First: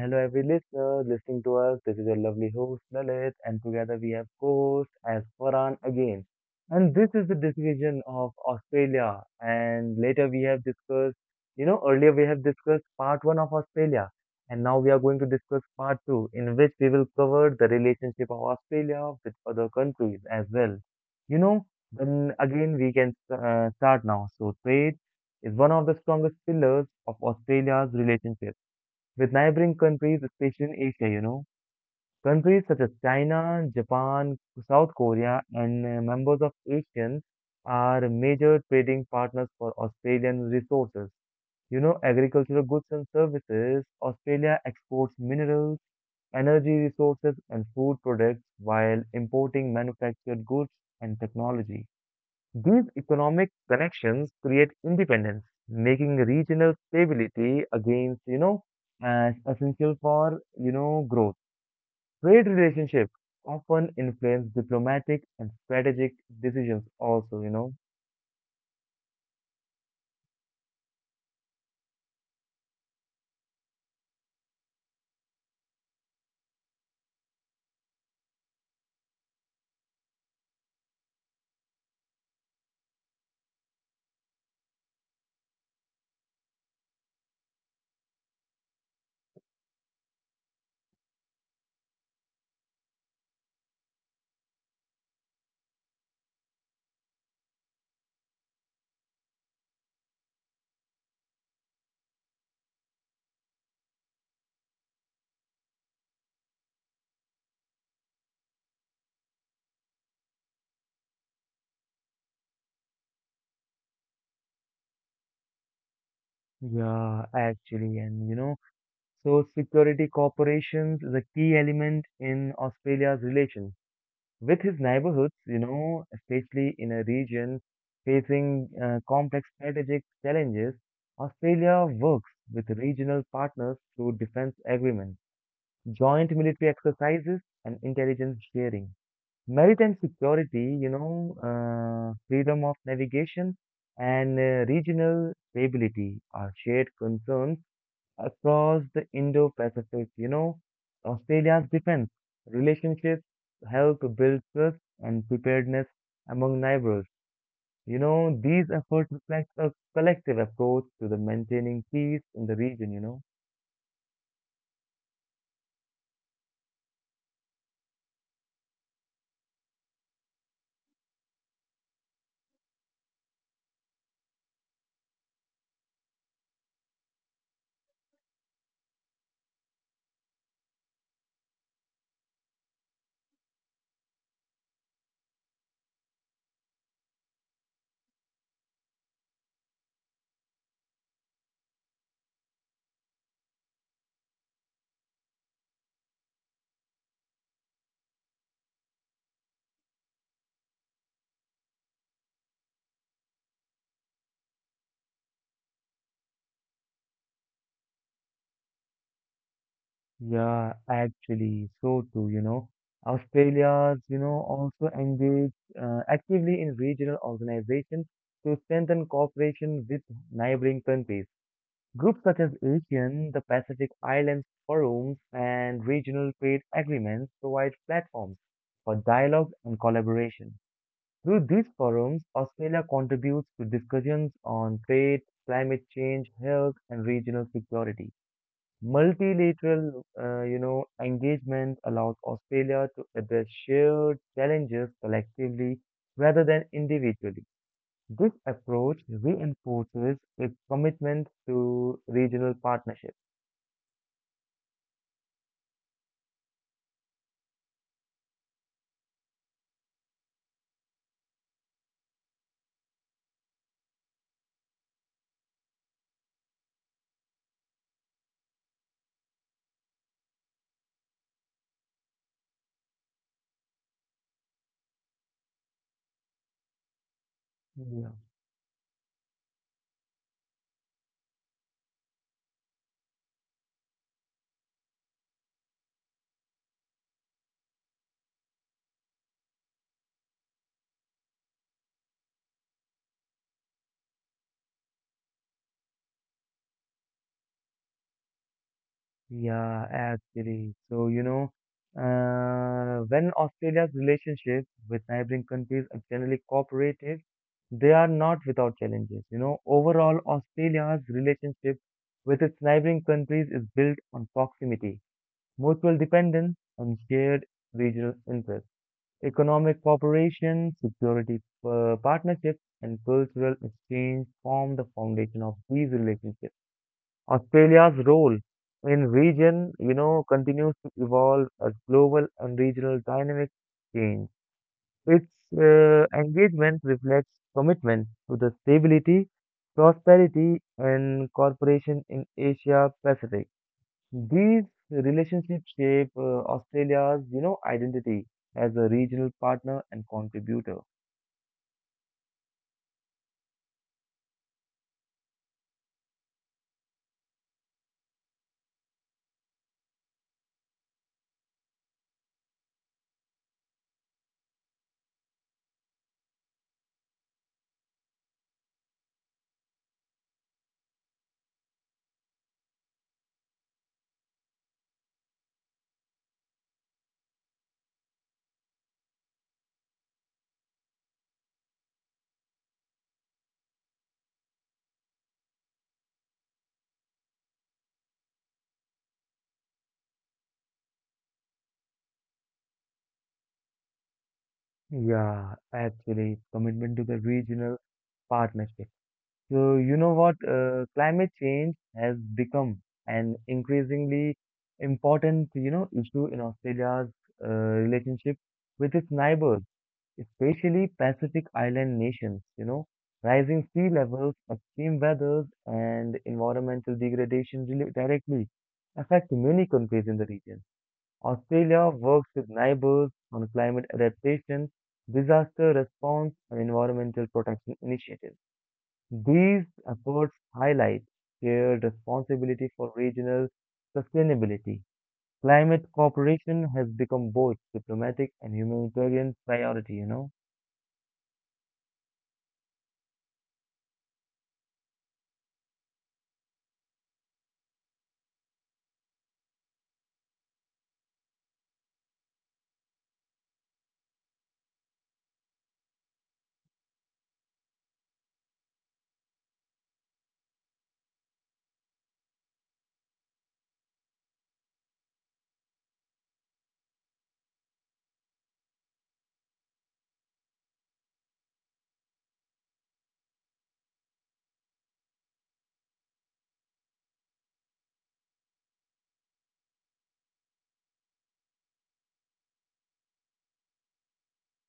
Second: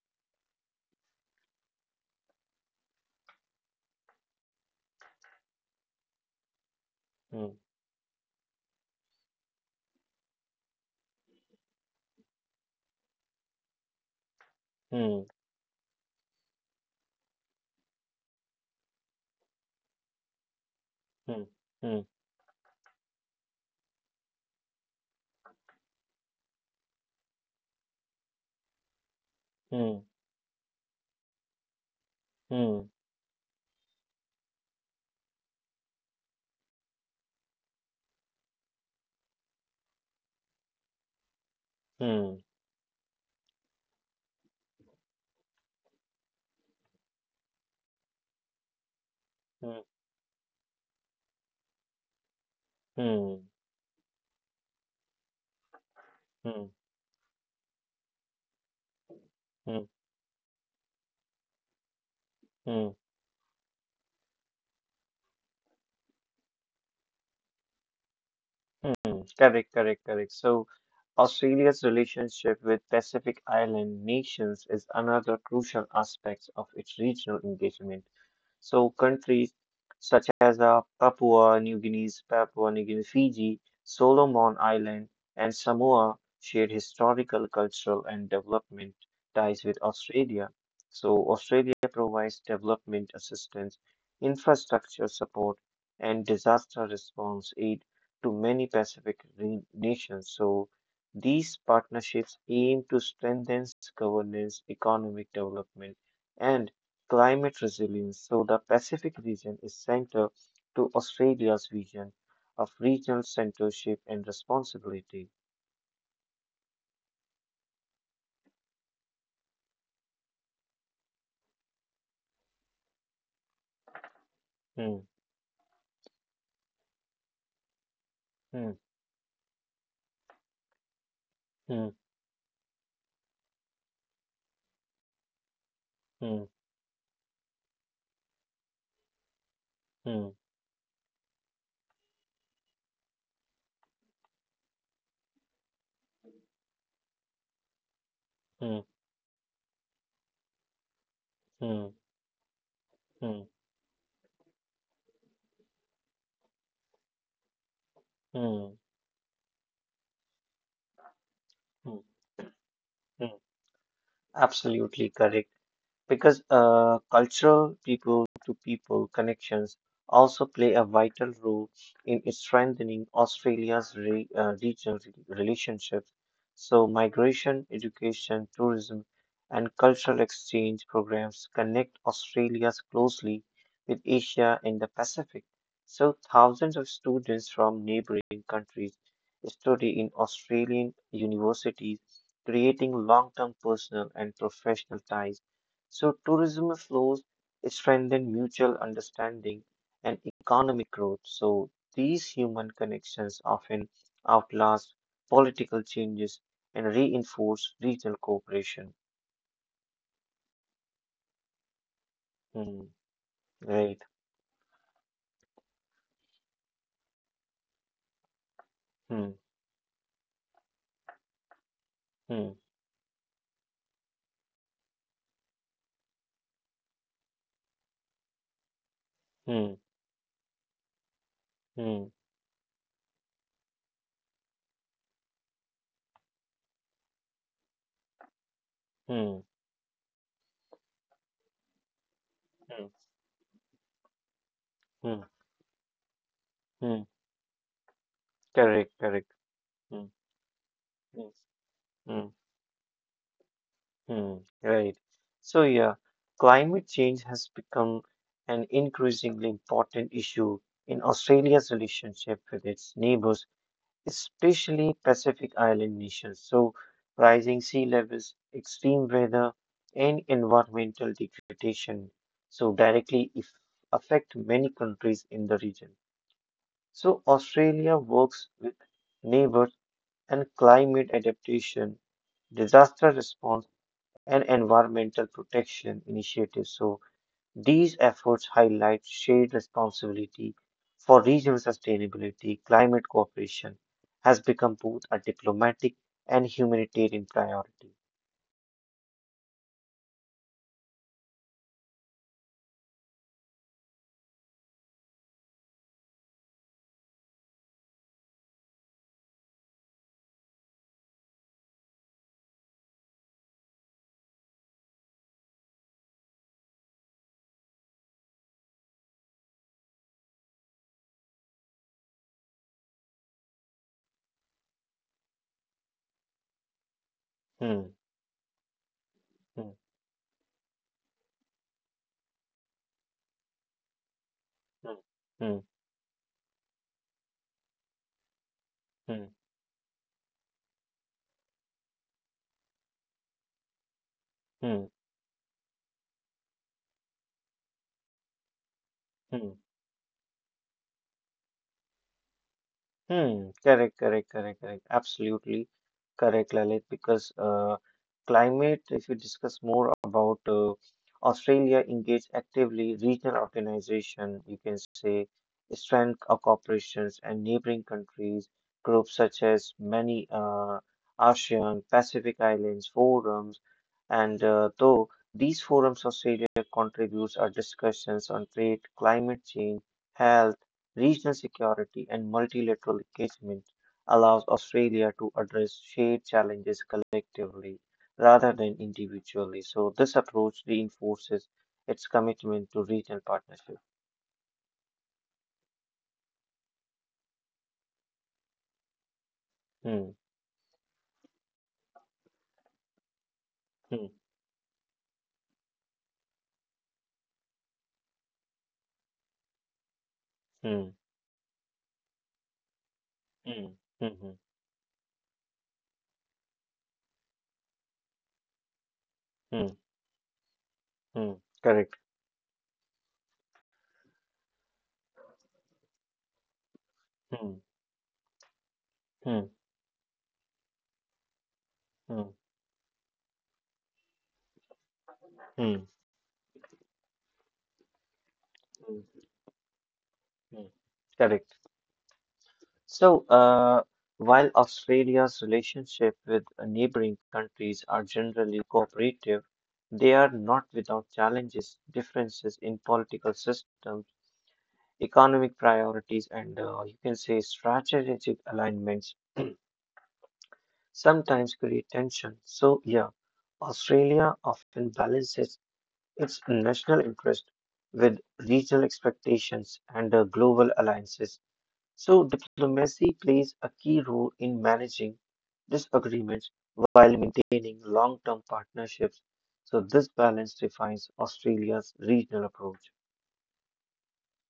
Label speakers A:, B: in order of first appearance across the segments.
A: hello every listener listening to us. This is your lovely host Lalit, and together we have co-host as Faran again. And this is the
B: Hmm.
A: discussion of Australia, and later we have discussed, earlier we have discussed part one of Australia, and now we are going
B: Hmm.
A: to discuss part two, in which we will cover the relationship of Australia with other countries as well. You
B: Hmm.
A: know, then again we can start now. So trade is one of the strongest pillars of Australia's relationship with neighboring
B: Hmm.
A: countries, especially in Asia, you know. Countries such
B: Hmm.
A: as China, Japan, South Korea, and members of ASEAN are major trading partners for Australian resources. You know,
B: Hmm.
A: agricultural goods and services, Australia exports minerals, energy resources, and food products while importing
B: Hmm.
A: manufactured goods and technology. These
B: Hmm.
A: economic connections create independence, making
B: Hmm. Hmm.
A: regional stability against, as
B: Hmm.
A: essential for, growth. Trade
B: Hmm.
A: relationships often influence diplomatic and strategic decisions also, you know.
B: Hmm. Correct, correct, correct. So, Australia's relationship with Pacific Island nations is another crucial aspect of its regional engagement. So countries such as Papua New Guinea, Fiji, Solomon Island, and Samoa share historical, cultural, and development ties with Australia. So Australia provides development assistance, infrastructure support, and disaster response aid to many nations. So these partnerships aim to strengthen governance, economic development, and climate resilience. So the Pacific region is central to Australia's vision of regional centership and responsibility.
A: Yeah, actually, and you know, so security corporations is a key element in Australia's relations with his
B: Hmm,
A: neighborhoods, you know, especially in a region facing
B: hmm,
A: complex strategic challenges. Australia
B: hmm,
A: works with regional partners through defense agreements, joint
B: hmm,
A: military exercises, and intelligence sharing. Maritime
B: hmm,
A: security, you know, freedom of navigation, and regional stability are shared concerns across the
B: hmm,
A: Indo Pacific. You know, Australia's defense
B: hmm,
A: relationships
B: hmm,
A: help build trust and preparedness among neighbors. You know, these
B: hmm,
A: efforts reflect a collective approach to the maintaining peace
B: hmm,
A: in the region, you know.
B: hmm. Absolutely correct, because cultural people to people connections also play a vital role in strengthening Australia's regional relationships. So migration, education, tourism, and cultural exchange programs connect Australia closely with Asia and the Pacific. So thousands of students from neighboring countries study in Australian universities, creating long term personal and professional ties. So tourism flows strengthen mutual understanding and economic growth. So these human connections often outlast political changes and reinforce regional cooperation.
A: Yeah, actually, so too, you know.
B: Hmm,
A: Australia's, you
B: right.
A: know, also engaged actively in regional organizations to strengthen
B: Hmm,
A: cooperation with neighboring countries. Groups such as
B: hmm,
A: ASEAN, the Pacific Islands Forums, and regional trade agreements provide platforms for dialogue and
B: hmm,
A: collaboration. Through these forums,
B: hmm,
A: Australia contributes to discussions on trade, climate change, health, and regional security.
B: hmm,
A: Multilateral, you know, engagement allows Australia to
B: hmm,
A: address shared challenges
B: hmm,
A: collectively rather than
B: hmm.
A: individually. This approach
B: Correct, correct.
A: reinforces
B: Hmm,
A: its commitment
B: hmm,
A: to regional
B: hmm.
A: partnership.
B: Hmm, right. So yeah, climate change has become an increasingly important issue in Australia's relationship with its neighbors, especially Pacific Island nations. So rising sea levels, extreme weather, and environmental degradation so directly if affect many countries in the region. So
A: Yeah.
B: Australia works with neighbors and climate adaptation, disaster response and environmental protection initiatives. So these efforts highlight shared responsibility for regional sustainability. Climate cooperation has become both a diplomatic and humanitarian priority.
A: Yeah, actually. So, you know, when Australia's relationships with neighboring countries are generally cooperative, they are not without challenges. You know, overall, Australia's relationship with its neighboring countries is built on proximity, mutual dependence, and shared regional interests. Economic cooperation, security partnerships, and cultural exchange form the foundation of these relationships. Australia's
B: Hmm,
A: role in region,
B: hmm,
A: you know, continues to evolve as global and regional dynamics change.
B: hmm,
A: Its
B: hmm,
A: engagement reflects commitment to the stability,
B: hmm,
A: prosperity, and cooperation in Asia Pacific. These
B: hmm,
A: relationships shape Australia's, you know, identity as a regional
B: hmm, hmm.
A: partner and contributor.
B: Hmm, correct, correct, correct, correct. Absolutely correct, Lalit, because climate, if you discuss more about Australia, engage actively regional organization, you can say strength of corporations and neighboring countries, groups such as many ASEAN, Pacific Islands forums, and though these forums Australia contributes our discussions on trade, climate change, health, regional security and multilateral engagement allows Australia to address shared challenges collectively rather than individually. So this approach reinforces its commitment to regional partnership.
A: Yeah, actually, commitment to the regional partnership. So, you know
B: Hmm,
A: what? Climate change has become an
B: hmm,
A: increasingly important, you know, issue in Australia's relationship with its neighbors, especially
B: hmm,
A: Pacific Island nations, you know. Rising
B: hmm,
A: sea
B: hmm,
A: levels,
B: hmm,
A: extreme weathers, and environmental degradation really directly affect many
B: hmm,
A: countries in the region.
B: hmm.
A: Australia
B: Correct.
A: works with neighbors on climate adaptation, disaster response, and environmental
B: Hmm,
A: protection initiatives.
B: hmm,
A: These efforts highlight shared
B: hmm,
A: responsibility for regional sustainability. Climate
B: hmm,
A: cooperation has become both diplomatic and
B: hmm,
A: humanitarian priority, you know.
B: hmm. Correct. So, while Australia's relationship with neighboring countries are generally cooperative, they are not without challenges, differences in political systems, economic priorities, and you can say strategic alignments sometimes create tension. So yeah, Australia often balances its national interest with regional expectations and global alliances. So diplomacy plays a key role in managing disagreements while maintaining long term partnerships. So this balance defines Australia's regional approach.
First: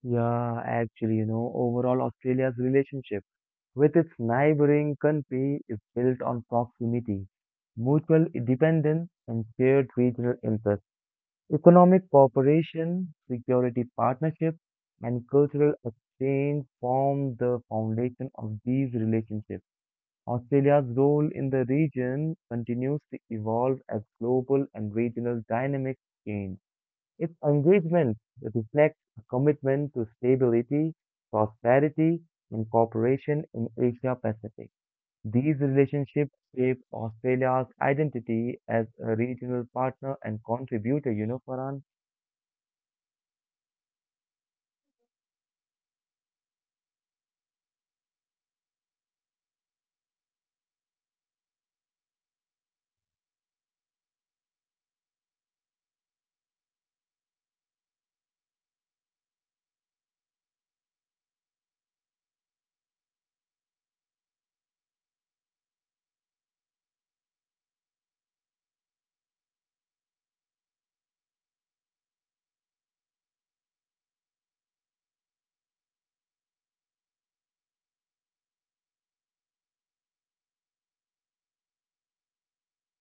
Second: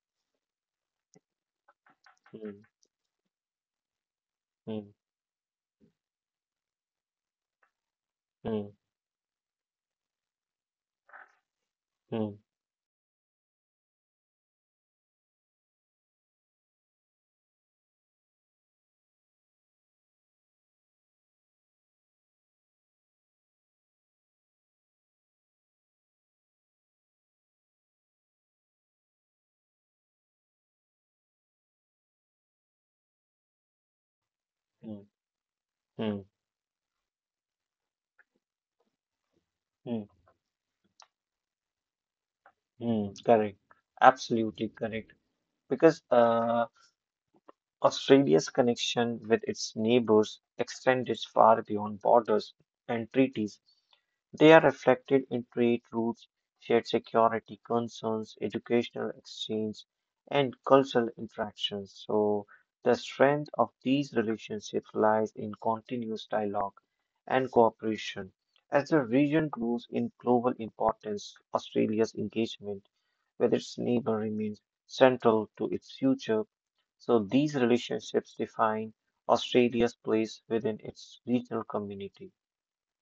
A: Yeah, actually, you know, overall, Australia's
B: Hmm,
A: relationship with its
B: hmm,
A: neighboring country is built on proximity, mutual
B: hmm,
A: dependence, and shared regional interests. Economic
B: hmm,
A: cooperation, security partnerships, and cultural exchange form the foundation of these relationships. Australia's role in the region continues to evolve as global and regional dynamics change. If engagement reflects a commitment to stability, prosperity, and cooperation in Asia Pacific,
B: hmm,
A: these
B: hmm,
A: relationships shape Australia's identity as a regional
B: hmm,
A: partner and contributor, you know, Farhan?
B: hmm, correct. Absolutely correct. Because Australia's connection with its neighbors extended far beyond borders and treaties. They are reflected in trade routes, shared security concerns, educational exchange, and cultural interactions. So the strength of these relationships lies in continuous dialogue and cooperation. As the region grows in global importance, Australia's engagement with its neighbor remains central to its future, so these relationships define Australia's place within its regional community.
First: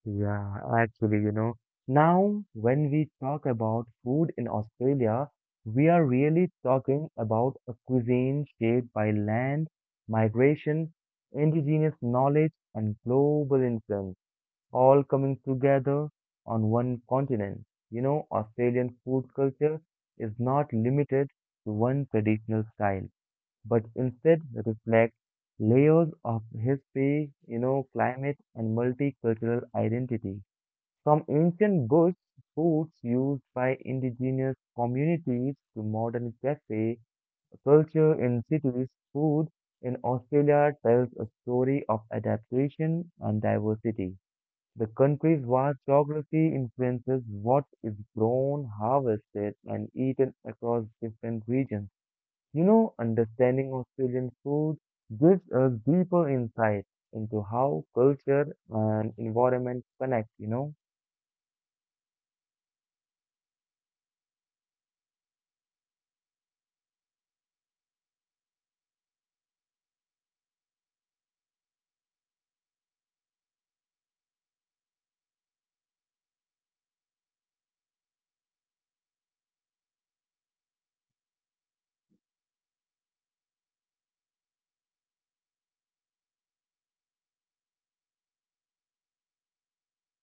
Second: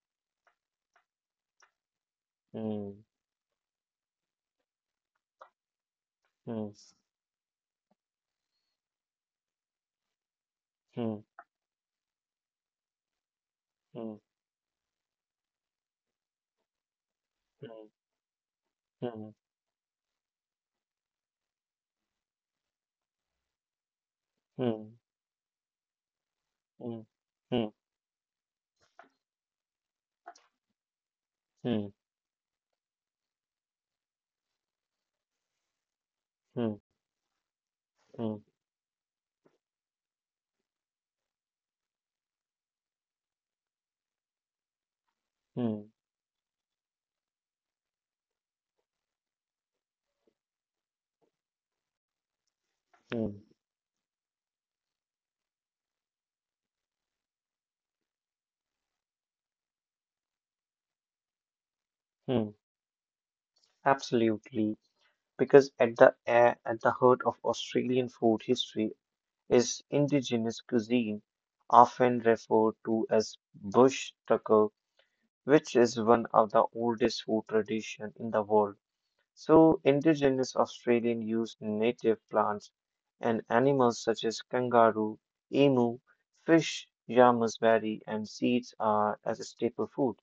A: Yeah, actually, you know, now when
B: Hmm,
A: we talk about food in Australia, we are really
B: hmm,
A: talking about a cuisine shaped by land, migration,
B: hmm,
A: indigenous knowledge, and global
B: hmm,
A: influence, all coming together on one continent. You know, Australian food
B: hmm,
A: culture is not limited to one traditional style, but instead
B: hmm,
A: reflects layers of
B: hmm,
A: history, you
B: hmm,
A: know, climate, and multicultural identity. From
B: hmm,
A: ancient goods, foods used by indigenous communities to modern
B: hmm, hmm,
A: cafe culture
B: hmm,
A: in cities, food in Australia tells a story of adaptation and diversity. The country's vast
B: hmm,
A: geography influences what is grown, harvested, and eaten across different regions. You know,
B: hmm,
A: understanding Australian food gives us deeper insight into how culture and environment connect, you know?
B: hmm. Absolutely, because at the heart of Australian food history is indigenous cuisine, often referred to as bush tucker, which is one of the oldest food tradition in the world. So indigenous Australians used native plants and animals such as kangaroo, emu, fish, yamas berry, and seeds are as a staple food.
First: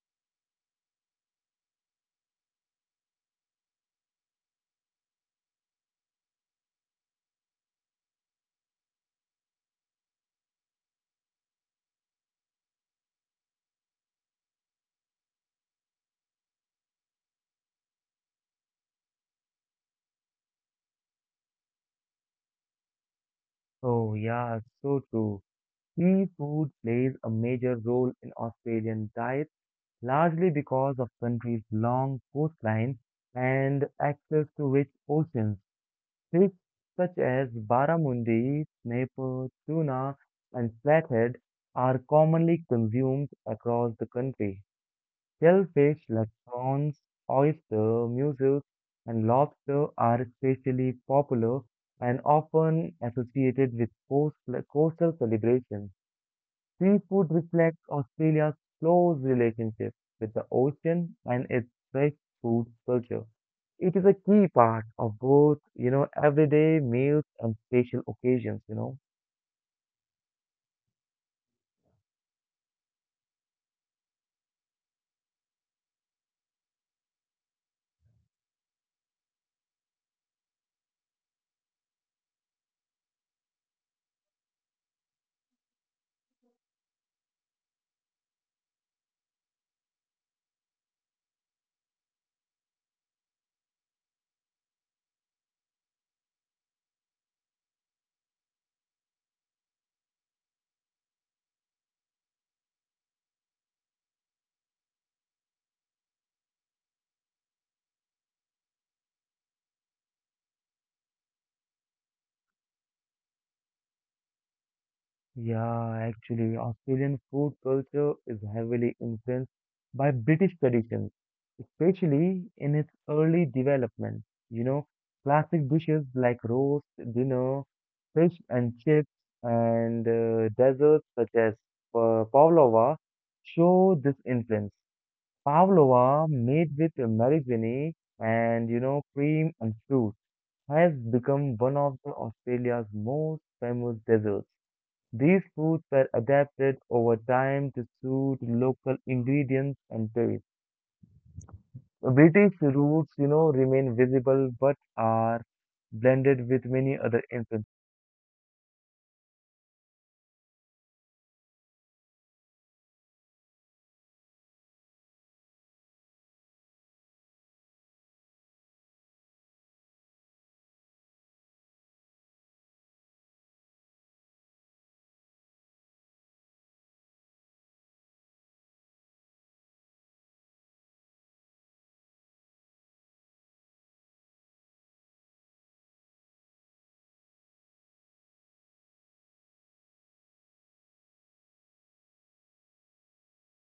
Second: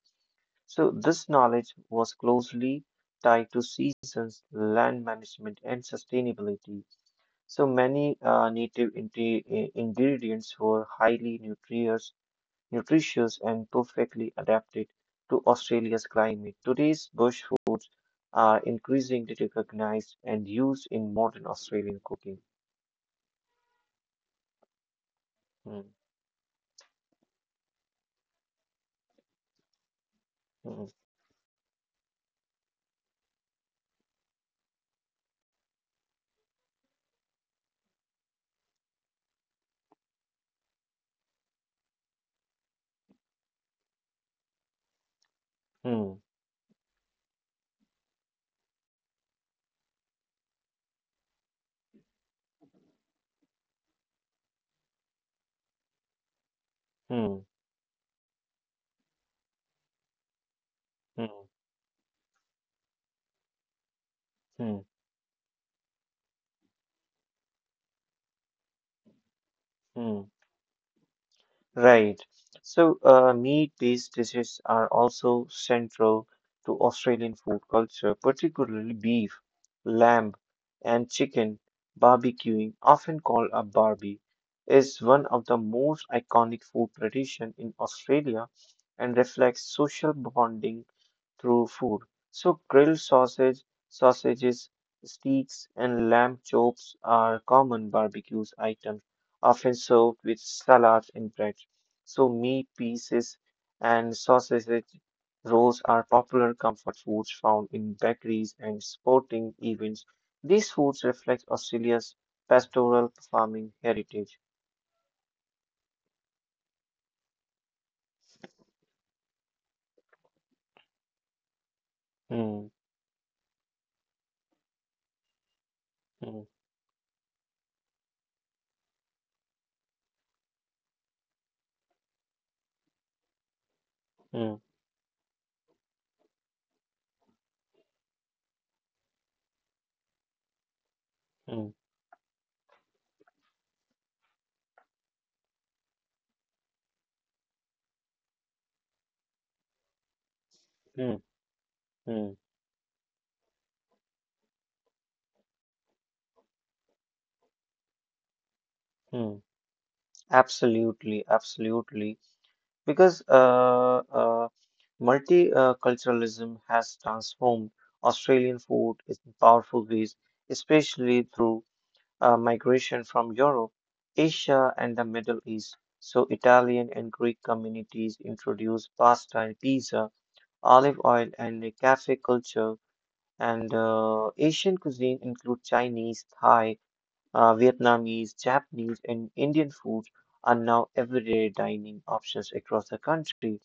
B: So this knowledge was closely tied to seasons, land management, and sustainability. So many native ingredients were highly nutritious and perfectly adapted to Australia's climate. Today's bush foods are increasingly recognized and used in modern Australian cooking.
A: Oh, yeah, so true.
B: Hmm,
A: Seafood plays a major role in Australian diet, largely
B: hmm,
A: because of country's long coastline and access to rich oceans. Fish such as barramundi, snapper, tuna, and flathead are commonly consumed across the country.
B: hmm,
A: Shellfish like prawns, oyster, mussels, and lobster are especially popular and often associated with coastal celebrations.
B: hmm,
A: Seafood reflects Australia's close relationship with the
B: hmm,
A: ocean
B: hmm,
A: and its fresh food culture. It is a key
B: hmm,
A: part of both, you know, everyday meals and special occasions, you know.
B: hmm. Right. So, meat-based dishes are also central to Australian food culture, particularly beef, lamb, and chicken. Barbecuing, often called a barbie, is one of the most iconic food tradition in Australia and reflects social bonding through food. So grilled sausages, steaks, and lamb chops are common barbecues items, often served with salads and bread. So meat pieces and sausage rolls are popular comfort foods found in bakeries and sporting events. These foods reflect Australia's pastoral farming heritage.
A: Yeah, actually, Australian food culture is heavily influenced by British traditions, especially
B: Hmm,
A: in its early development. You know, classic dishes
B: hmm,
A: like roast dinner, fish and chips, and desserts such as pavlova show this
B: hmm,
A: influence. Pavlova, made with marigold and, you know, cream and fruit, has
B: hmm,
A: become one of the Australia's most famous desserts. These foods were adapted over time to suit local ingredients and tastes.
B: hmm, hmm,
A: British roots, you know, remain visible but are blended with many other influences.
B: hmm. Absolutely, absolutely, because multiculturalism has transformed Australian food in powerful ways, especially through migration from Europe, Asia, and the Middle East. So Italian and Greek communities introduced pasta and pizza, olive oil, and the cafe culture. And Asian cuisine include Chinese, Thai, Vietnamese, Japanese, and Indian food, are now everyday dining options across the country.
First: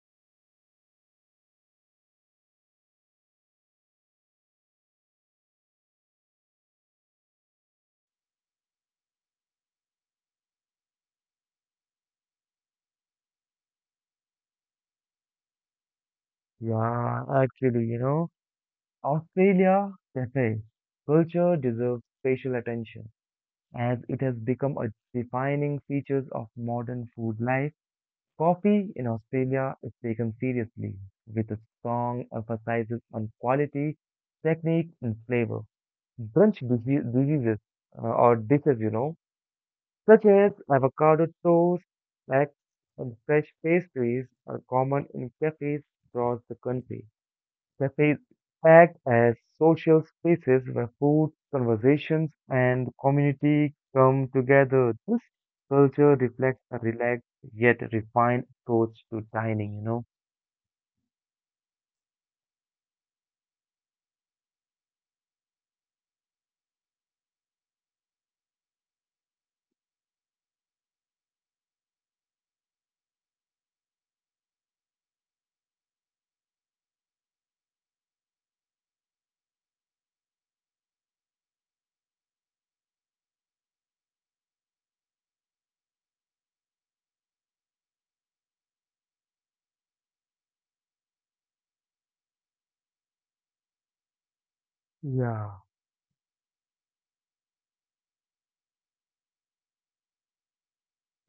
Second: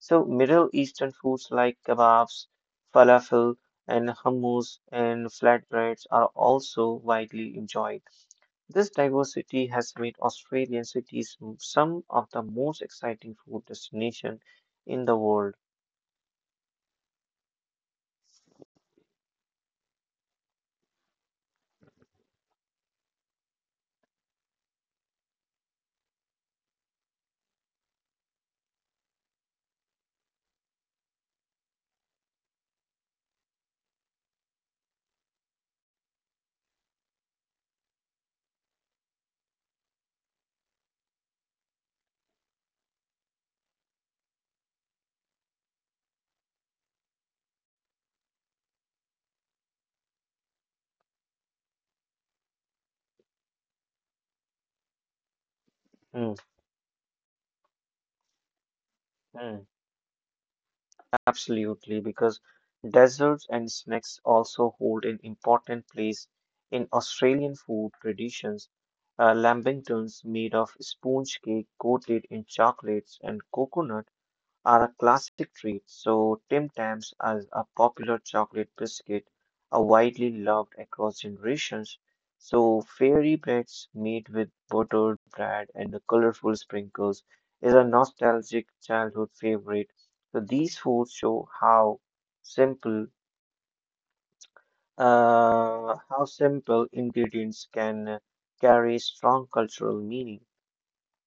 B: So Middle Eastern foods like kebabs, falafel, and hummus and flatbreads are also widely enjoyed. This diversity has made Australian some of the most exciting food destinations in the world.
A: Yeah, actually, you know, Australia cafe culture deserves special attention as it has become a defining feature of modern food life. Coffee in Australia is taken seriously with a strong emphasis on quality, technique, and flavor. Brunch dise- diseases or dishes, you know, such as avocado toast, snacks, and fresh pastries are common in cafes across the country. Cafes act as social spaces where food, conversations, and community come together. This culture
B: Mm,
A: reflects a relaxed yet refined approach to
B: mm,
A: dining, you know.
B: absolutely, because desserts and snacks also hold an important place in Australian food traditions. Lambingtons made of sponge cake coated in chocolates and coconut are a classic treat, so Tim Tams as a popular chocolate biscuit are widely loved across generations. So fairy breads made with buttered bread and the colorful sprinkles is a nostalgic childhood favorite. So these foods show simple
A: Yeah.
B: how simple ingredients can carry strong cultural meaning.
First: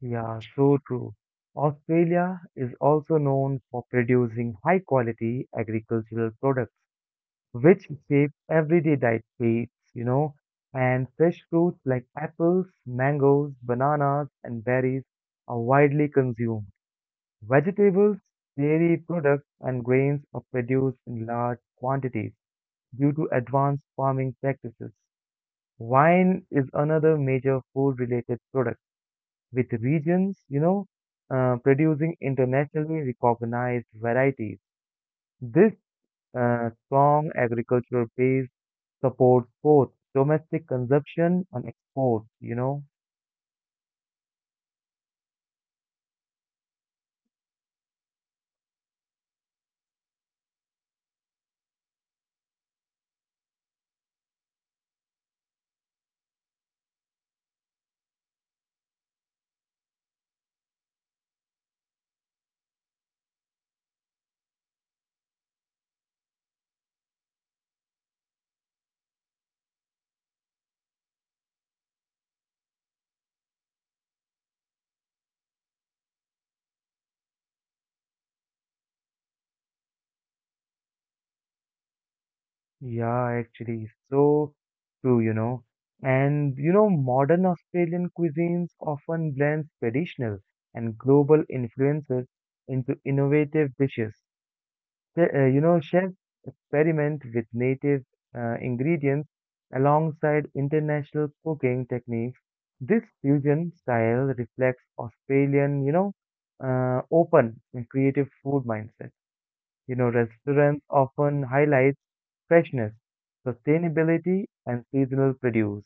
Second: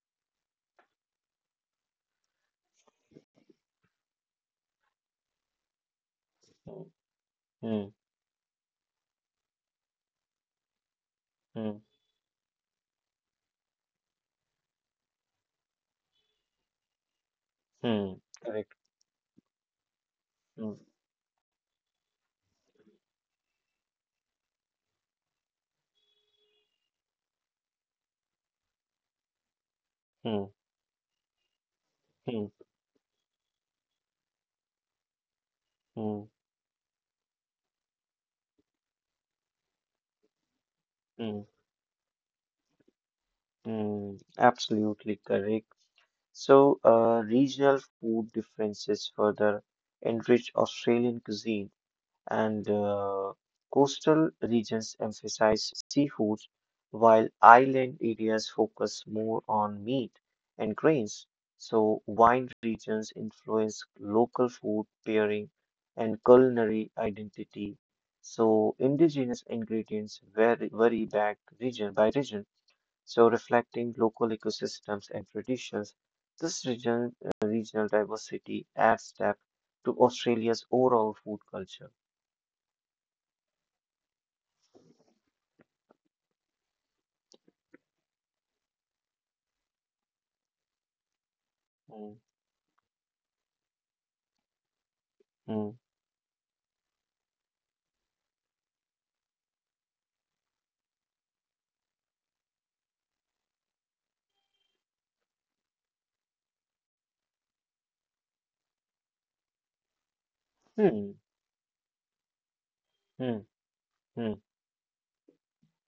A: Yeah, so true. Australia is also known for producing high quality agricultural products,
B: Hmm,
A: which
B: hmm,
A: shape everyday diet plates, you know, and fresh
B: hmm,
A: fruits like apples, mangoes, bananas, and berries are widely consumed.
B: hmm.
A: Vegetables,
B: Correct.
A: dairy products, and grains are
B: Hmm,
A: produced in large quantities due to advanced farming practices. Wine is another major food related product with regions,
B: hmm,
A: producing
B: hmm,
A: internationally recognized varieties. This
B: hmm,
A: strong agricultural base supports both domestic
B: hmm.
A: consumption and exports, you know.
B: Mm, absolutely correct. So, regional food differences further enrich Australian cuisine, and coastal regions emphasize seafoods, while island areas focus more on meat and grains. So wine regions influence local food pairing and culinary identity. So indigenous ingredients vary back region by region. So reflecting local ecosystems and traditions, regional diversity adds depth to Australia's overall food culture.
A: Yeah, actually, so true, you know. And you know, modern Australian cuisines often blends traditional and global
B: Hmm,
A: influences into innovative dishes.
B: hmm,
A: You know, chefs experiment with native ingredients alongside international cooking techniques. This fusion style reflects Australian, open and creative food mindset. You know, restaurants often highlight freshness,
B: hmm, hmm, hmm,
A: sustainability, and seasonal produce.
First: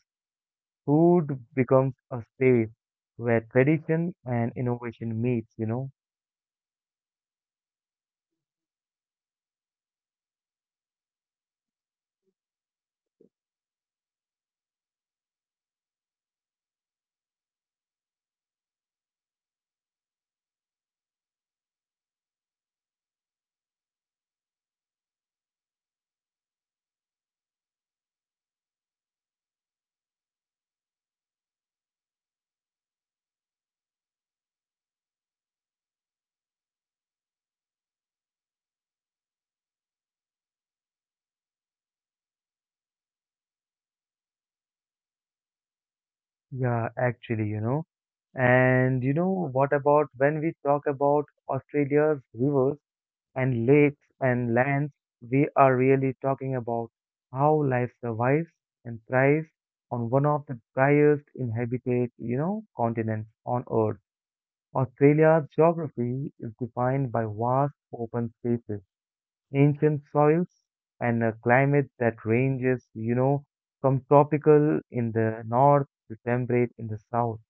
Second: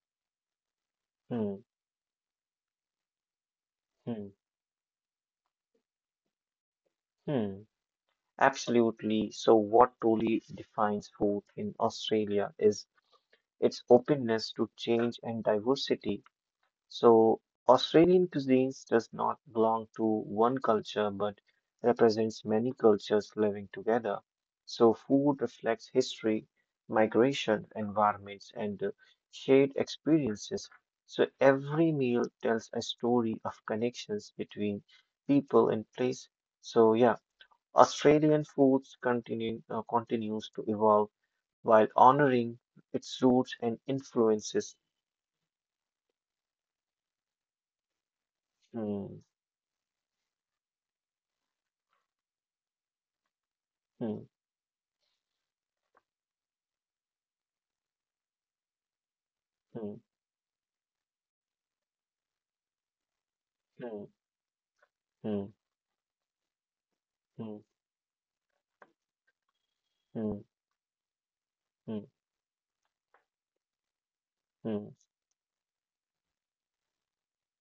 A: Food
B: hmm,
A: becomes a space where tradition
B: hmm,
A: and innovation meets, you know.
B: hmm. Absolutely. So what truly defines food in Australia is its openness to change and diversity. So Australian cuisines does not belong to one culture but represents many cultures living together. So food reflects history, migration, environments, and shared experiences. So every meal tells a story of connections between people and place. So yeah, Australian foods continues to evolve while honoring its roots and influences.
A: Yeah, actually, you know. And
B: Hmm,
A: you know, what about when we talk about Australia's rivers and lakes
B: hmm,
A: and lands, we are really talking about how life survives and thrives
B: hmm.
A: on one of the driest inhabited, you know, continents on Earth.
B: Hmm. Mm,
A: Australia's geography is defined by
B: mm,
A: vast open spaces, ancient
B: mm,
A: soils, and a climate
B: mm,
A: that ranges, you know, from
B: mm,
A: tropical in the north to temperate in the south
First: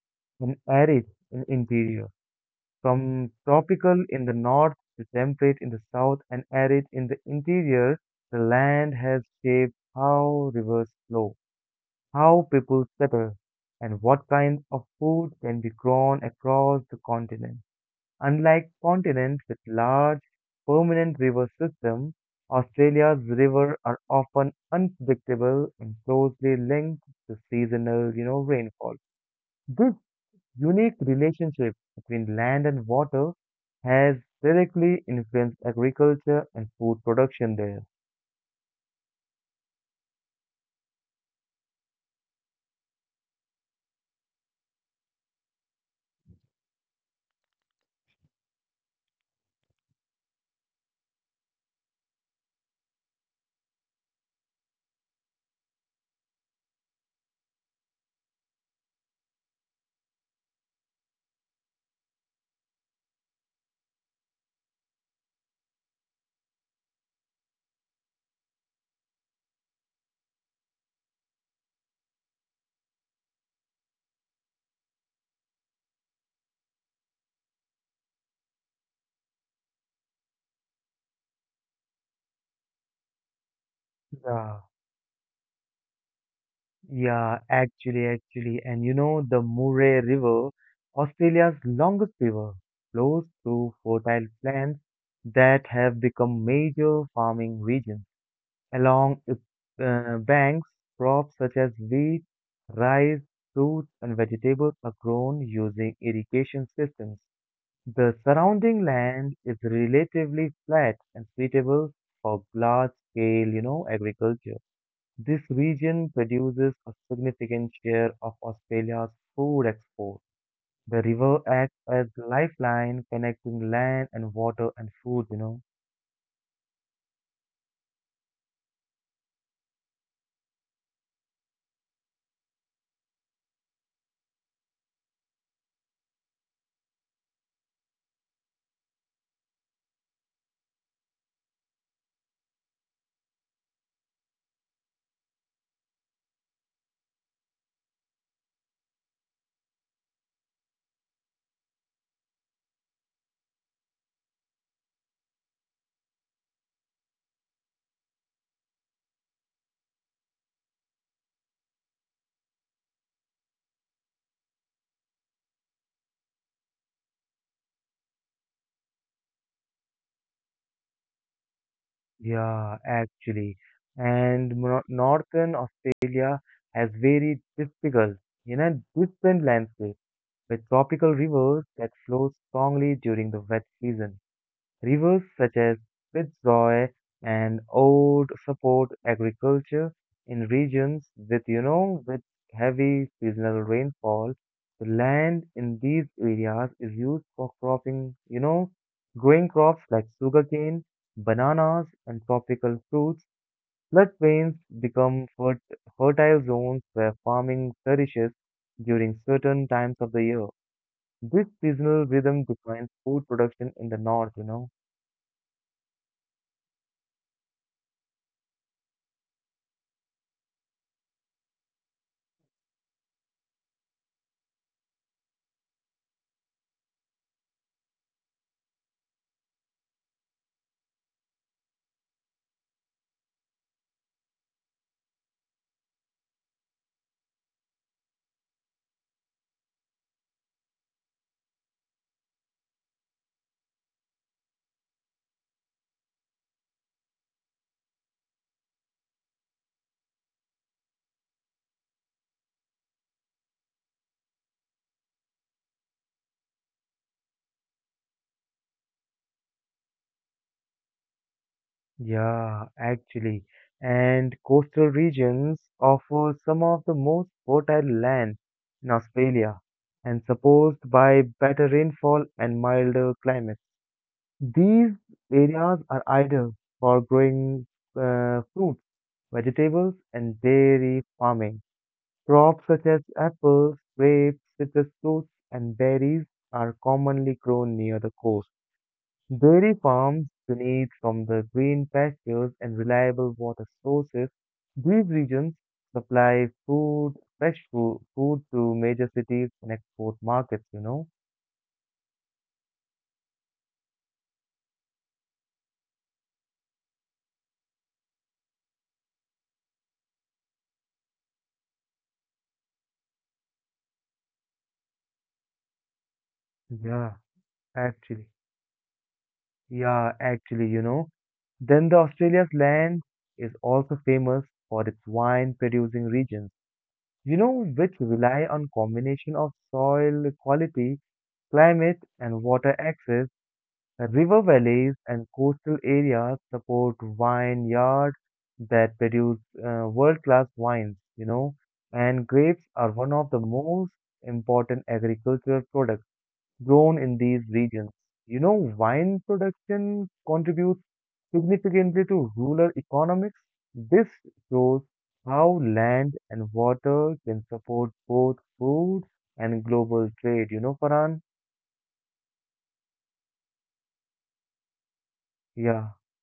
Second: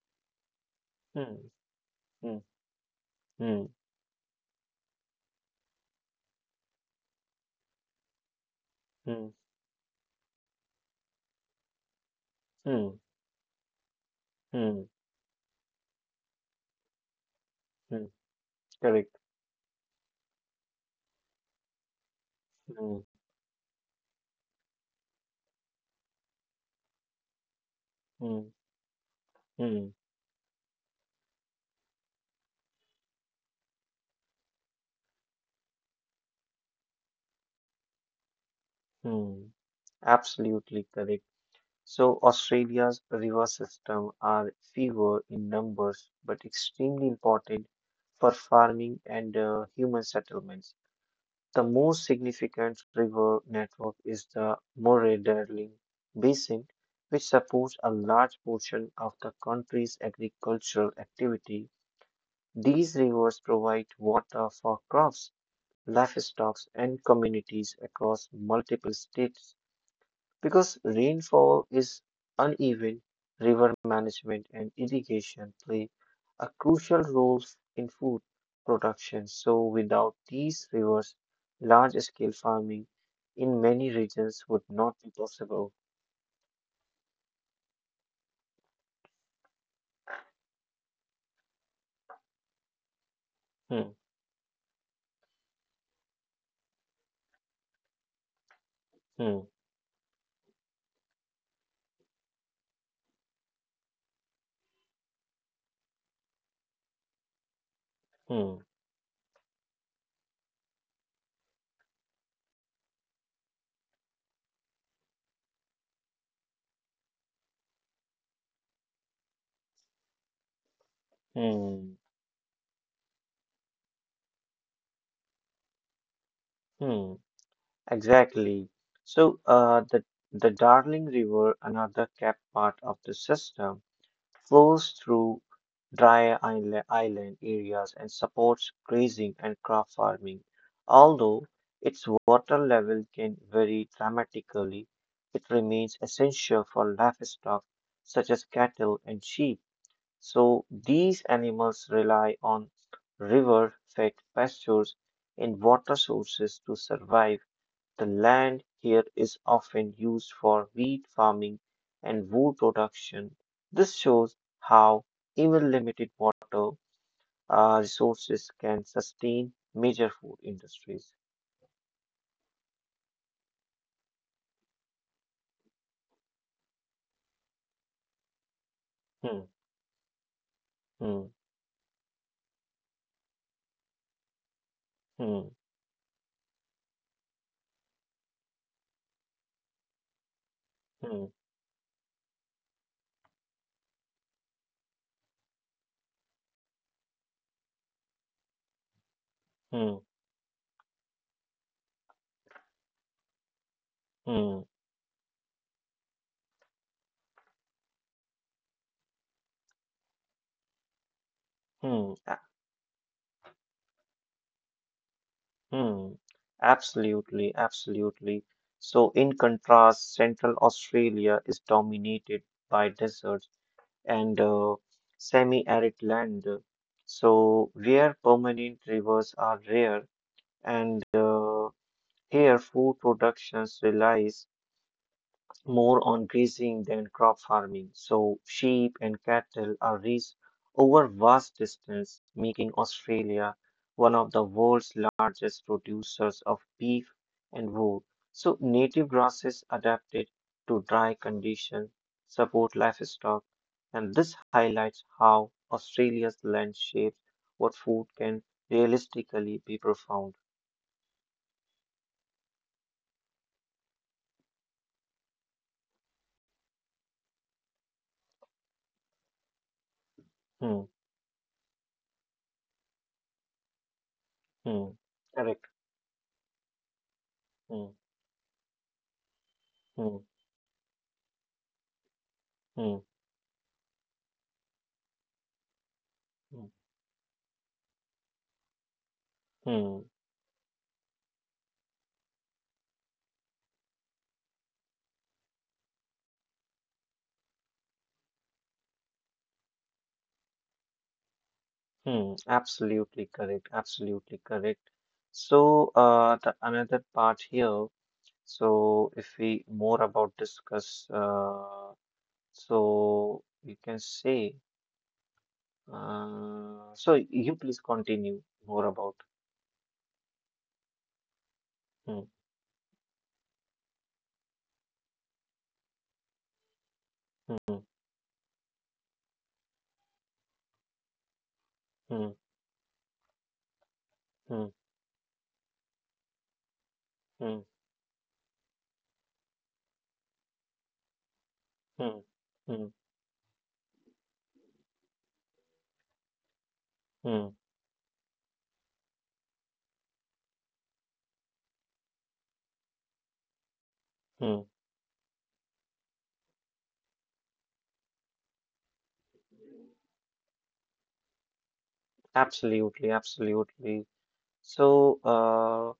A: and arid
B: mm,
A: in interior.
B: mm,
A: From
B: mm,
A: tropical in the north to temperate in the south and arid in the interior, the land has
B: mm,
A: shaped how rivers flow, how people
B: mm,
A: settle, and what kind of
B: mm,
A: food can be grown across the continent.
B: mm.
A: Unlike
B: Correct.
A: continents with large, permanent river systems,
B: Mm,
A: Australia's rivers are often unpredictable and closely linked to seasonal, you know,
B: mm,
A: rainfall.
B: mm,
A: This unique relationship between land and water has directly influenced agriculture and food production there.
B: mm. Absolutely correct. So Australia's river system are fewer in numbers but extremely important for farming and human settlements. The most significant river network is the Murray Darling Basin, which supports a large portion of the country's agricultural activity. These rivers provide water for crops, livestock, and communities across multiple states. Because rainfall is uneven, river management and irrigation play a crucial role in food production. So without these rivers, large scale farming in many regions would
A: Yeah.
B: not be possible.
A: Yeah, actually, actually. And you know, the Murray River, Australia's longest river, flows through
B: Hmm,
A: fertile lands that have become major farming regions. Along
B: hmm,
A: its banks, crops such as wheat, rice, fruits, and vegetables are grown using irrigation systems. The
B: hmm,
A: surrounding land is relatively flat and suitable for large-scale, you know, agriculture. This region produces a significant share of Australia's food export. The river acts
B: hmm,
A: as lifeline connecting land and water and food, you know.
B: hmm. Exactly. So, the Darling River, another capped part of the system, flows through dry island areas and supports grazing and crop farming. Although its water level can vary dramatically, it remains essential for livestock such as cattle and sheep. So these animals rely on river-fed pastures and water sources to survive. The land here is often used for wheat farming and wood production. This shows how even limited water resources can sustain major food industries.
A: Yeah, actually. And northern Australia has very different
B: Hmm,
A: landscape with tropical
B: hmm,
A: rivers that flow strongly during the wet season. Rivers
B: hmm,
A: such as Pitzoy and Ord support agriculture in regions
B: hmm,
A: with heavy seasonal rainfall. The land in these areas is used for cropping, you know, growing crops
B: hmm,
A: like sugarcane, bananas, and tropical fruits. Floodplains
B: hmm,
A: become fertile zones where farming flourishes during certain times of the year. This seasonal
B: hmm,
A: rhythm
B: a-
A: defines food production in the north, you know.
B: hmm. Absolutely, absolutely. So in contrast, Central Australia is dominated by deserts and semi-arid land. So where permanent rivers are rare and here food productions relies more on grazing than crop farming, so sheep and cattle are raised over vast distance, making Australia one of the world's largest producers of beef and wool. So native grasses adapted to dry conditions support livestock, and this highlights how Australia's land shapes what food can realistically be profound.
A: Yeah, actually. And coastal regions offer some of the most fertile land in Australia and supposed
B: Hmm,
A: by better rainfall and milder climates. These
B: hmm, correct.
A: areas are ideal for growing
B: Hmm,
A: fruits, vegetables,
B: hmm,
A: and dairy farming. Crops such as
B: hmm,
A: apples, grapes, citrus fruits, and berries are
B: hmm,
A: commonly grown near the coast. Dairy
B: hmm.
A: farms benefit from the green pastures and reliable water sources. These regions supply food to major cities and export markets, you know.
B: Hmm, absolutely correct, absolutely correct. So, the another part here. So if we more about discuss, so you can say,
A: Yeah,
B: so you please
A: actually.
B: continue more about.
A: Yeah, actually, you know. Then the
B: Hmm,
A: Australia's land is also famous for its wine producing regions, you know,
B: hmm,
A: which rely on combination of soil quality, climate, and
B: hmm,
A: water access. The river valleys and coastal areas support
B: hmm,
A: vineyards that produce world-class wines, you know, and
B: hmm,
A: grapes are
B: hmm, hmm,
A: one of the most important agricultural products grown in these
B: hmm, hmm.
A: regions. You know, wine production contributes significantly to rural economics. This shows
B: Hmm,
A: how land and water can support both food and global trade, you know, Farhan?
B: absolutely, absolutely. So,
A: Yeah.
B: uh,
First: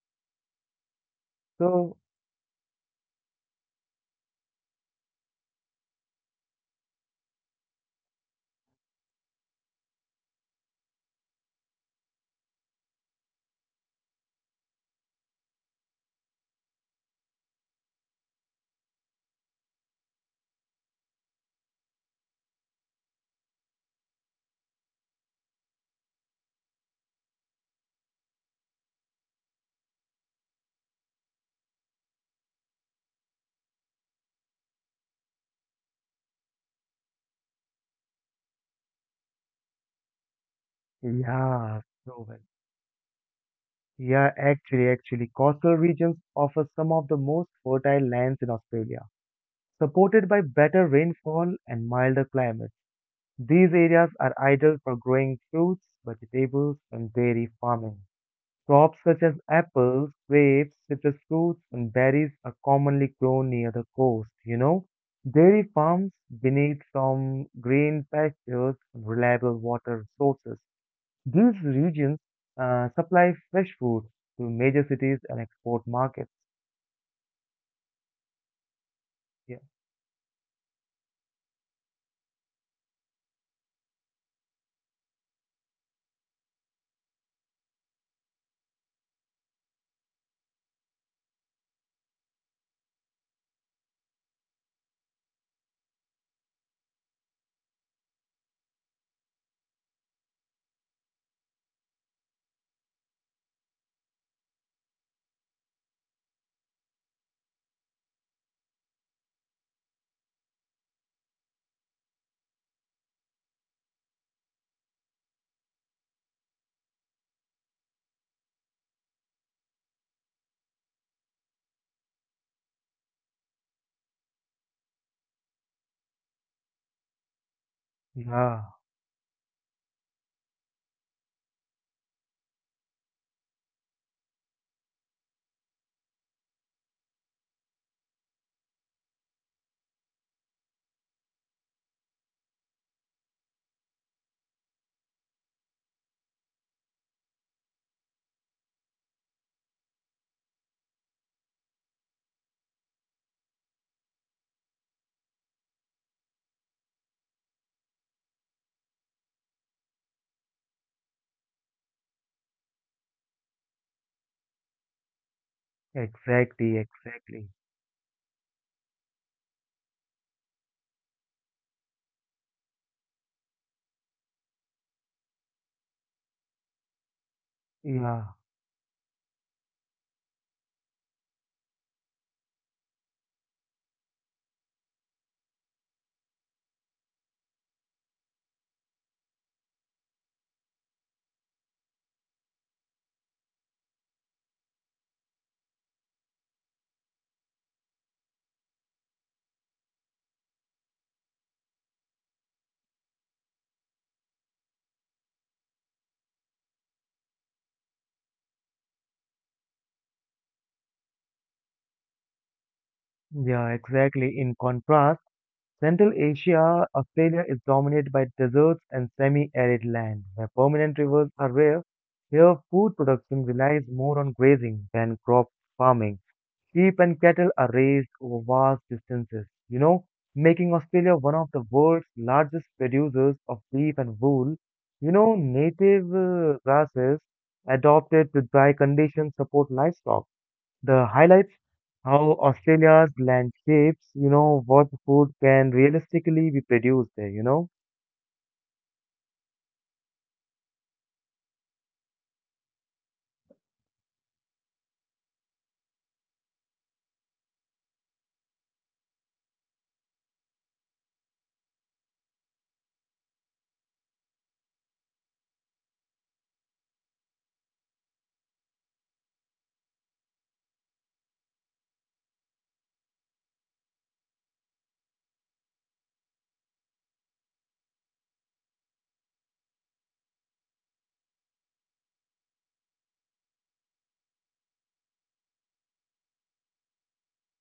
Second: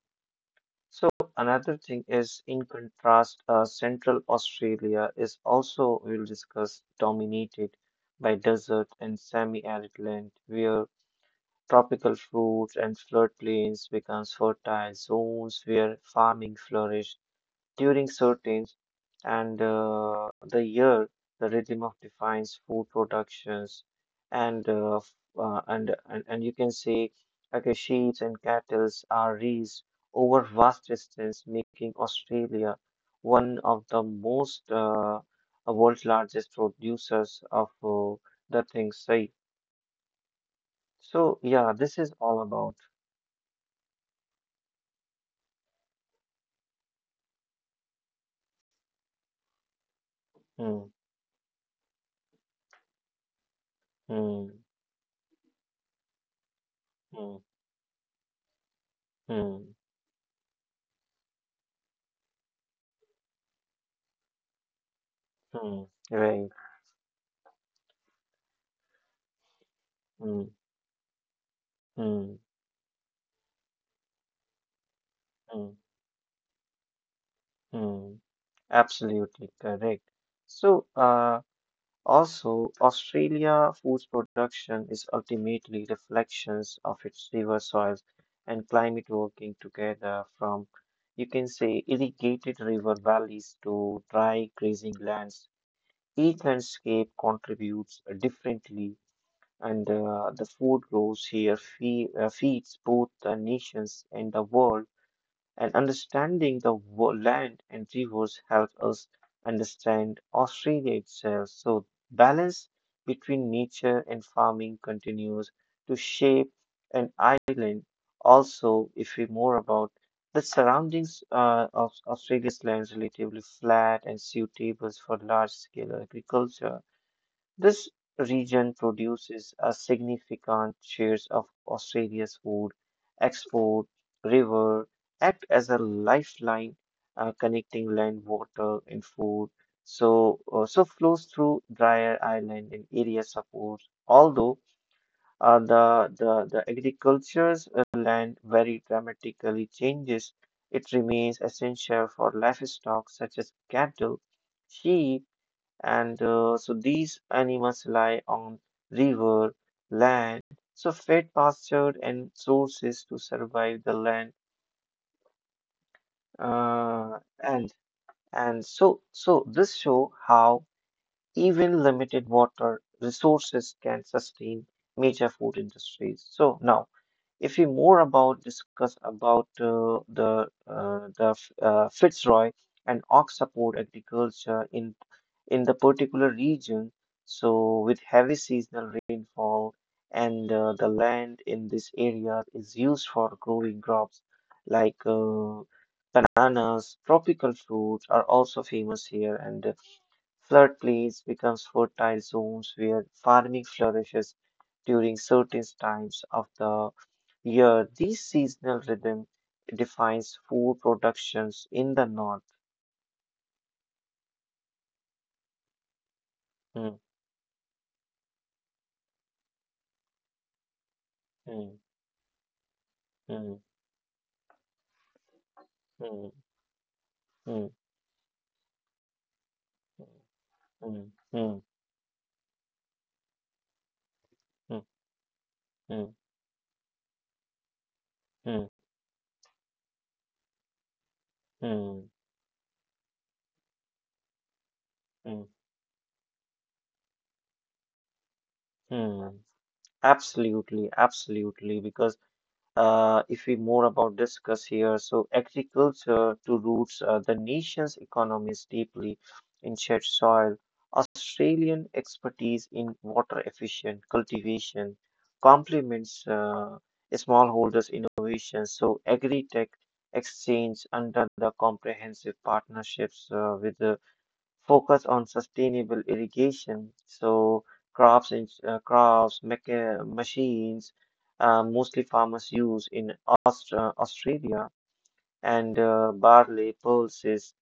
B: So another thing
A: So,
B: is, in contrast, Central Australia is also, we'll discuss, dominated by desert and semi-arid land, where tropical fruits and floodplains becomes fertile zones where farming flourished during certain and the year the rhythm of defines food productions and and you can say like sheep and cattle are raised over vast distance making australia one of the most world's largest producers of the things say so yeah
A: yeah,
B: this is
A: so well.
B: all about.
A: Yeah, actually, coastal regions offer some of the most fertile lands in Australia, supported by
B: Hmm,
A: better rainfall and milder climates. These areas are
B: hmm,
A: ideal for growing fruits, vegetables, and
B: hmm,
A: dairy farming. Crops such as
B: hmm,
A: apples, grapes, citrus fruits, and berries are commonly grown near the coast, you know. Dairy
B: hmm,
A: farms
B: right,
A: benefit from green pastures and reliable water
B: hmm,
A: sources. These regions
B: hmm,
A: supply fresh food to major cities and
B: hmm,
A: export markets.
B: hmm. Absolutely
A: Yeah,
B: correct. So, also, Australia food production is ultimately reflections of its river soils and climate working together from, you can say, irrigated river valleys to dry grazing lands. Each landscape contributes differently, and the food grows here fe feeds both the nations and the world and understanding the land and rivers helps us understand Australia itself. So balance between nature and farming continues to shape an island. Also, if we more about the surroundings of Australia's lands relatively flat and suitable for large-scale agriculture, this region
A: yeah,
B: produces a significant shares of Australia's food export. River act as a lifeline connecting land, water, and food. So, so flows through drier island and area supports. Although uh, the the agriculture's land very dramatically changes, it remains essential for livestock such as cattle, sheep and so these animals lie on river, land, so fed pasture and sources to survive the land.
A: exactly,
B: Uh,
A: exactly.
B: and and so so this show how even limited water resources can sustain major food industries. So now, if we more about
A: Yeah,
B: discuss about the Fitzroy and ox support agriculture in the particular region, so with heavy seasonal rainfall and the land in this area is used for growing crops like bananas, tropical fruits are also famous here, and flood plains becomes fertile zones where farming flourishes during certain times of the year. This seasonal rhythm defines food productions in the north.
A: yeah, exactly. In contrast, Central Asia,
B: Mm,
A: Australia is dominated by deserts and semi-arid land, where permanent rivers are
B: mm,
A: rare. Here, food production
B: mm,
A: relies more on grazing than crop farming.
B: mm,
A: Sheep and cattle
B: mm,
A: are raised over vast distances, you know, making
B: mm,
A: Australia one of
B: mm,
A: the world's largest producers of beef and wool.
B: mm,
A: You know,
B: mm,
A: native grasses adopted to
B: mm,
A: dry conditions support livestock. The highlights
B: mm,
A: how Australia's land shapes, you know, what
B: mm,
A: food can realistically be produced there, you know.
B: mm. Absolutely, absolutely, because if we more about discuss here. So agriculture to roots the nation's economies deeply in shared soil. Australian expertise in water efficient cultivation complements smallholders' innovations. So agri-tech exchange under the comprehensive partnerships with the focus on sustainable irrigation. So crops and crops, machines, mostly farmers use in Australia and barley pulses.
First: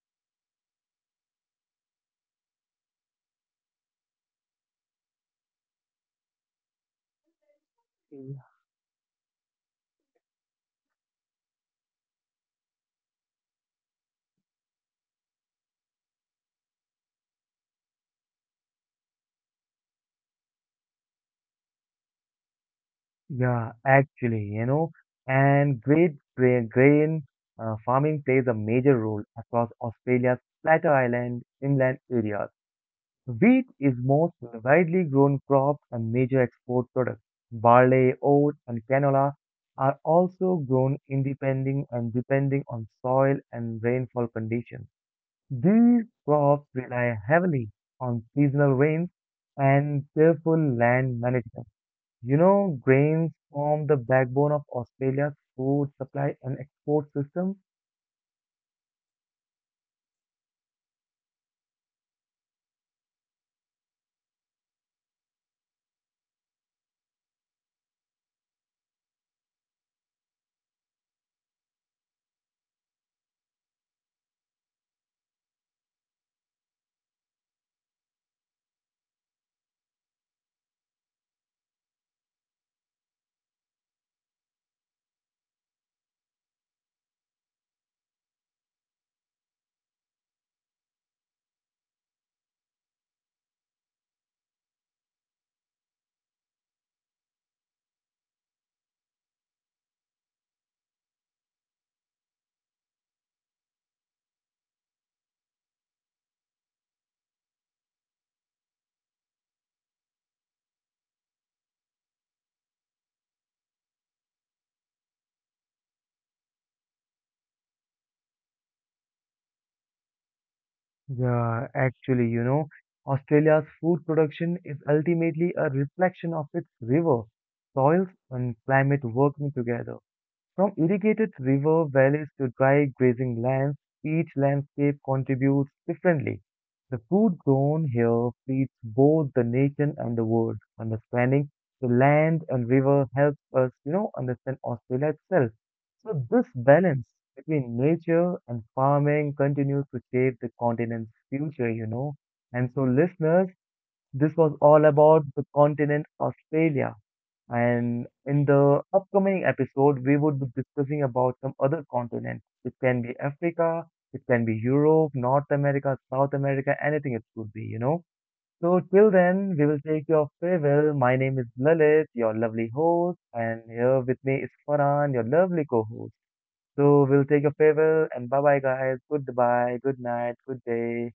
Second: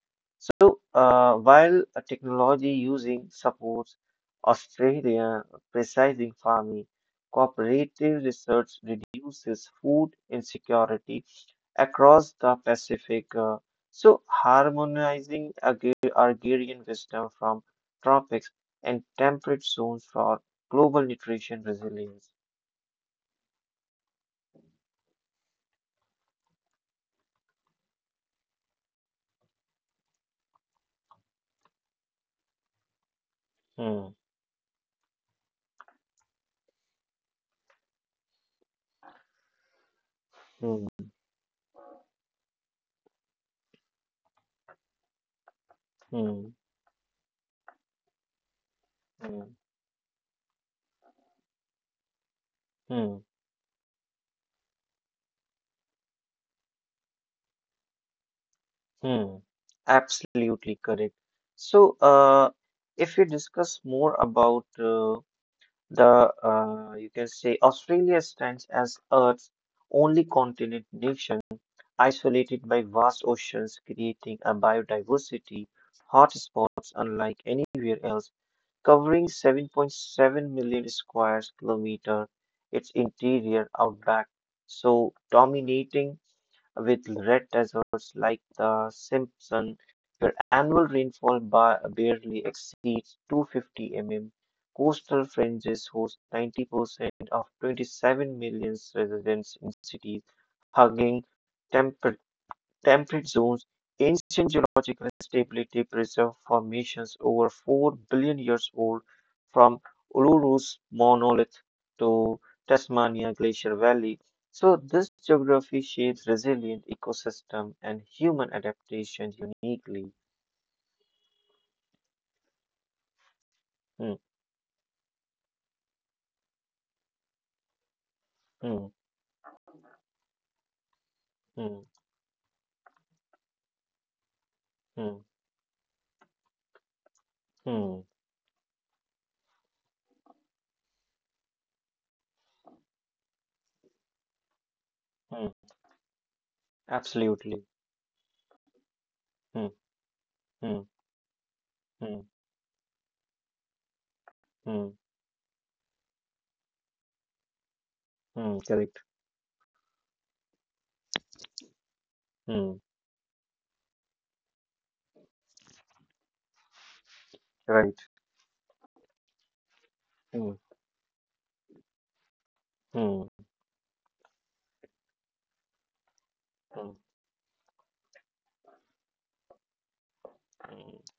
B: So, while a technology using supports Australia precision farming, cooperative research reduces food insecurity across the Pacific. So harmonizing agrarian wisdom from tropics and temperate zones for global nutrition resilience.
A: Yeah, actually, you know, and great grain farming plays a major role across Australia's Plateau Island inland areas. Wheat is
B: Hmm,
A: most widely grown crop and major export product. Barley, oat, and canola are also grown
B: hmm,
A: independent and depending on soil and rainfall conditions. These
B: hmm,
A: crops rely heavily on seasonal rains
B: hmm,
A: and careful land management. You know,
B: hmm.
A: grains form the backbone of Australia's food supply and export system.
B: Hmm, absolutely correct. So, if you discuss more about you can say Australia stands as Earth's only continent nation, isolated by vast oceans, creating a biodiversity hotspots unlike anywhere else, covering 7.7 million square kilometer, its interior outback, so dominating with red deserts like the Simpson, where annual rainfall barely exceeds 250 mm. Coastal fringes host 90% of 27 million residents in cities, hugging temperate Temperate zones, ancient geological stability preserve formations over 4 billion years old, from Uluru's monolith to Tasmania Glacier Valley. So this geography shapes resilient ecosystem and human adaptation uniquely.
A: Yeah, actually, you know, Australia's food
B: Hmm,
A: production is ultimately a reflection of its river, soils, and
B: hmm,
A: climate working together. From irrigated
B: hmm,
A: river valleys to dry grazing lands, each landscape
B: hmm,
A: contributes differently. The food grown
B: hmm,
A: here feeds both the nation and the world. Understanding the land and river helps us, you know, understand Australia
B: hmm.
A: itself. So this balance
B: Absolutely.
A: between nature and farming
B: Hmm,
A: continues to shape the
B: hmm,
A: continent's future, you know.
B: hmm,
A: And so listeners, this was all
B: hmm,
A: about the continent Australia. And in
B: hmm.
A: the
B: Correct.
A: upcoming episode, we would be discussing about some other continent.
B: Hmm.
A: It can be Africa, it can be Europe, North America, South America, anything it could be, you
B: Right.
A: know. So till then, we will take your
B: Hmm,
A: farewell. My name is Lalit, your lovely host,
B: hmm,
A: and here with me is Farhan, your lovely co-host.
B: hmm,
A: So we'll take your farewell and bye bye guys. Goodbye, good night, good
B: hmm.
A: day.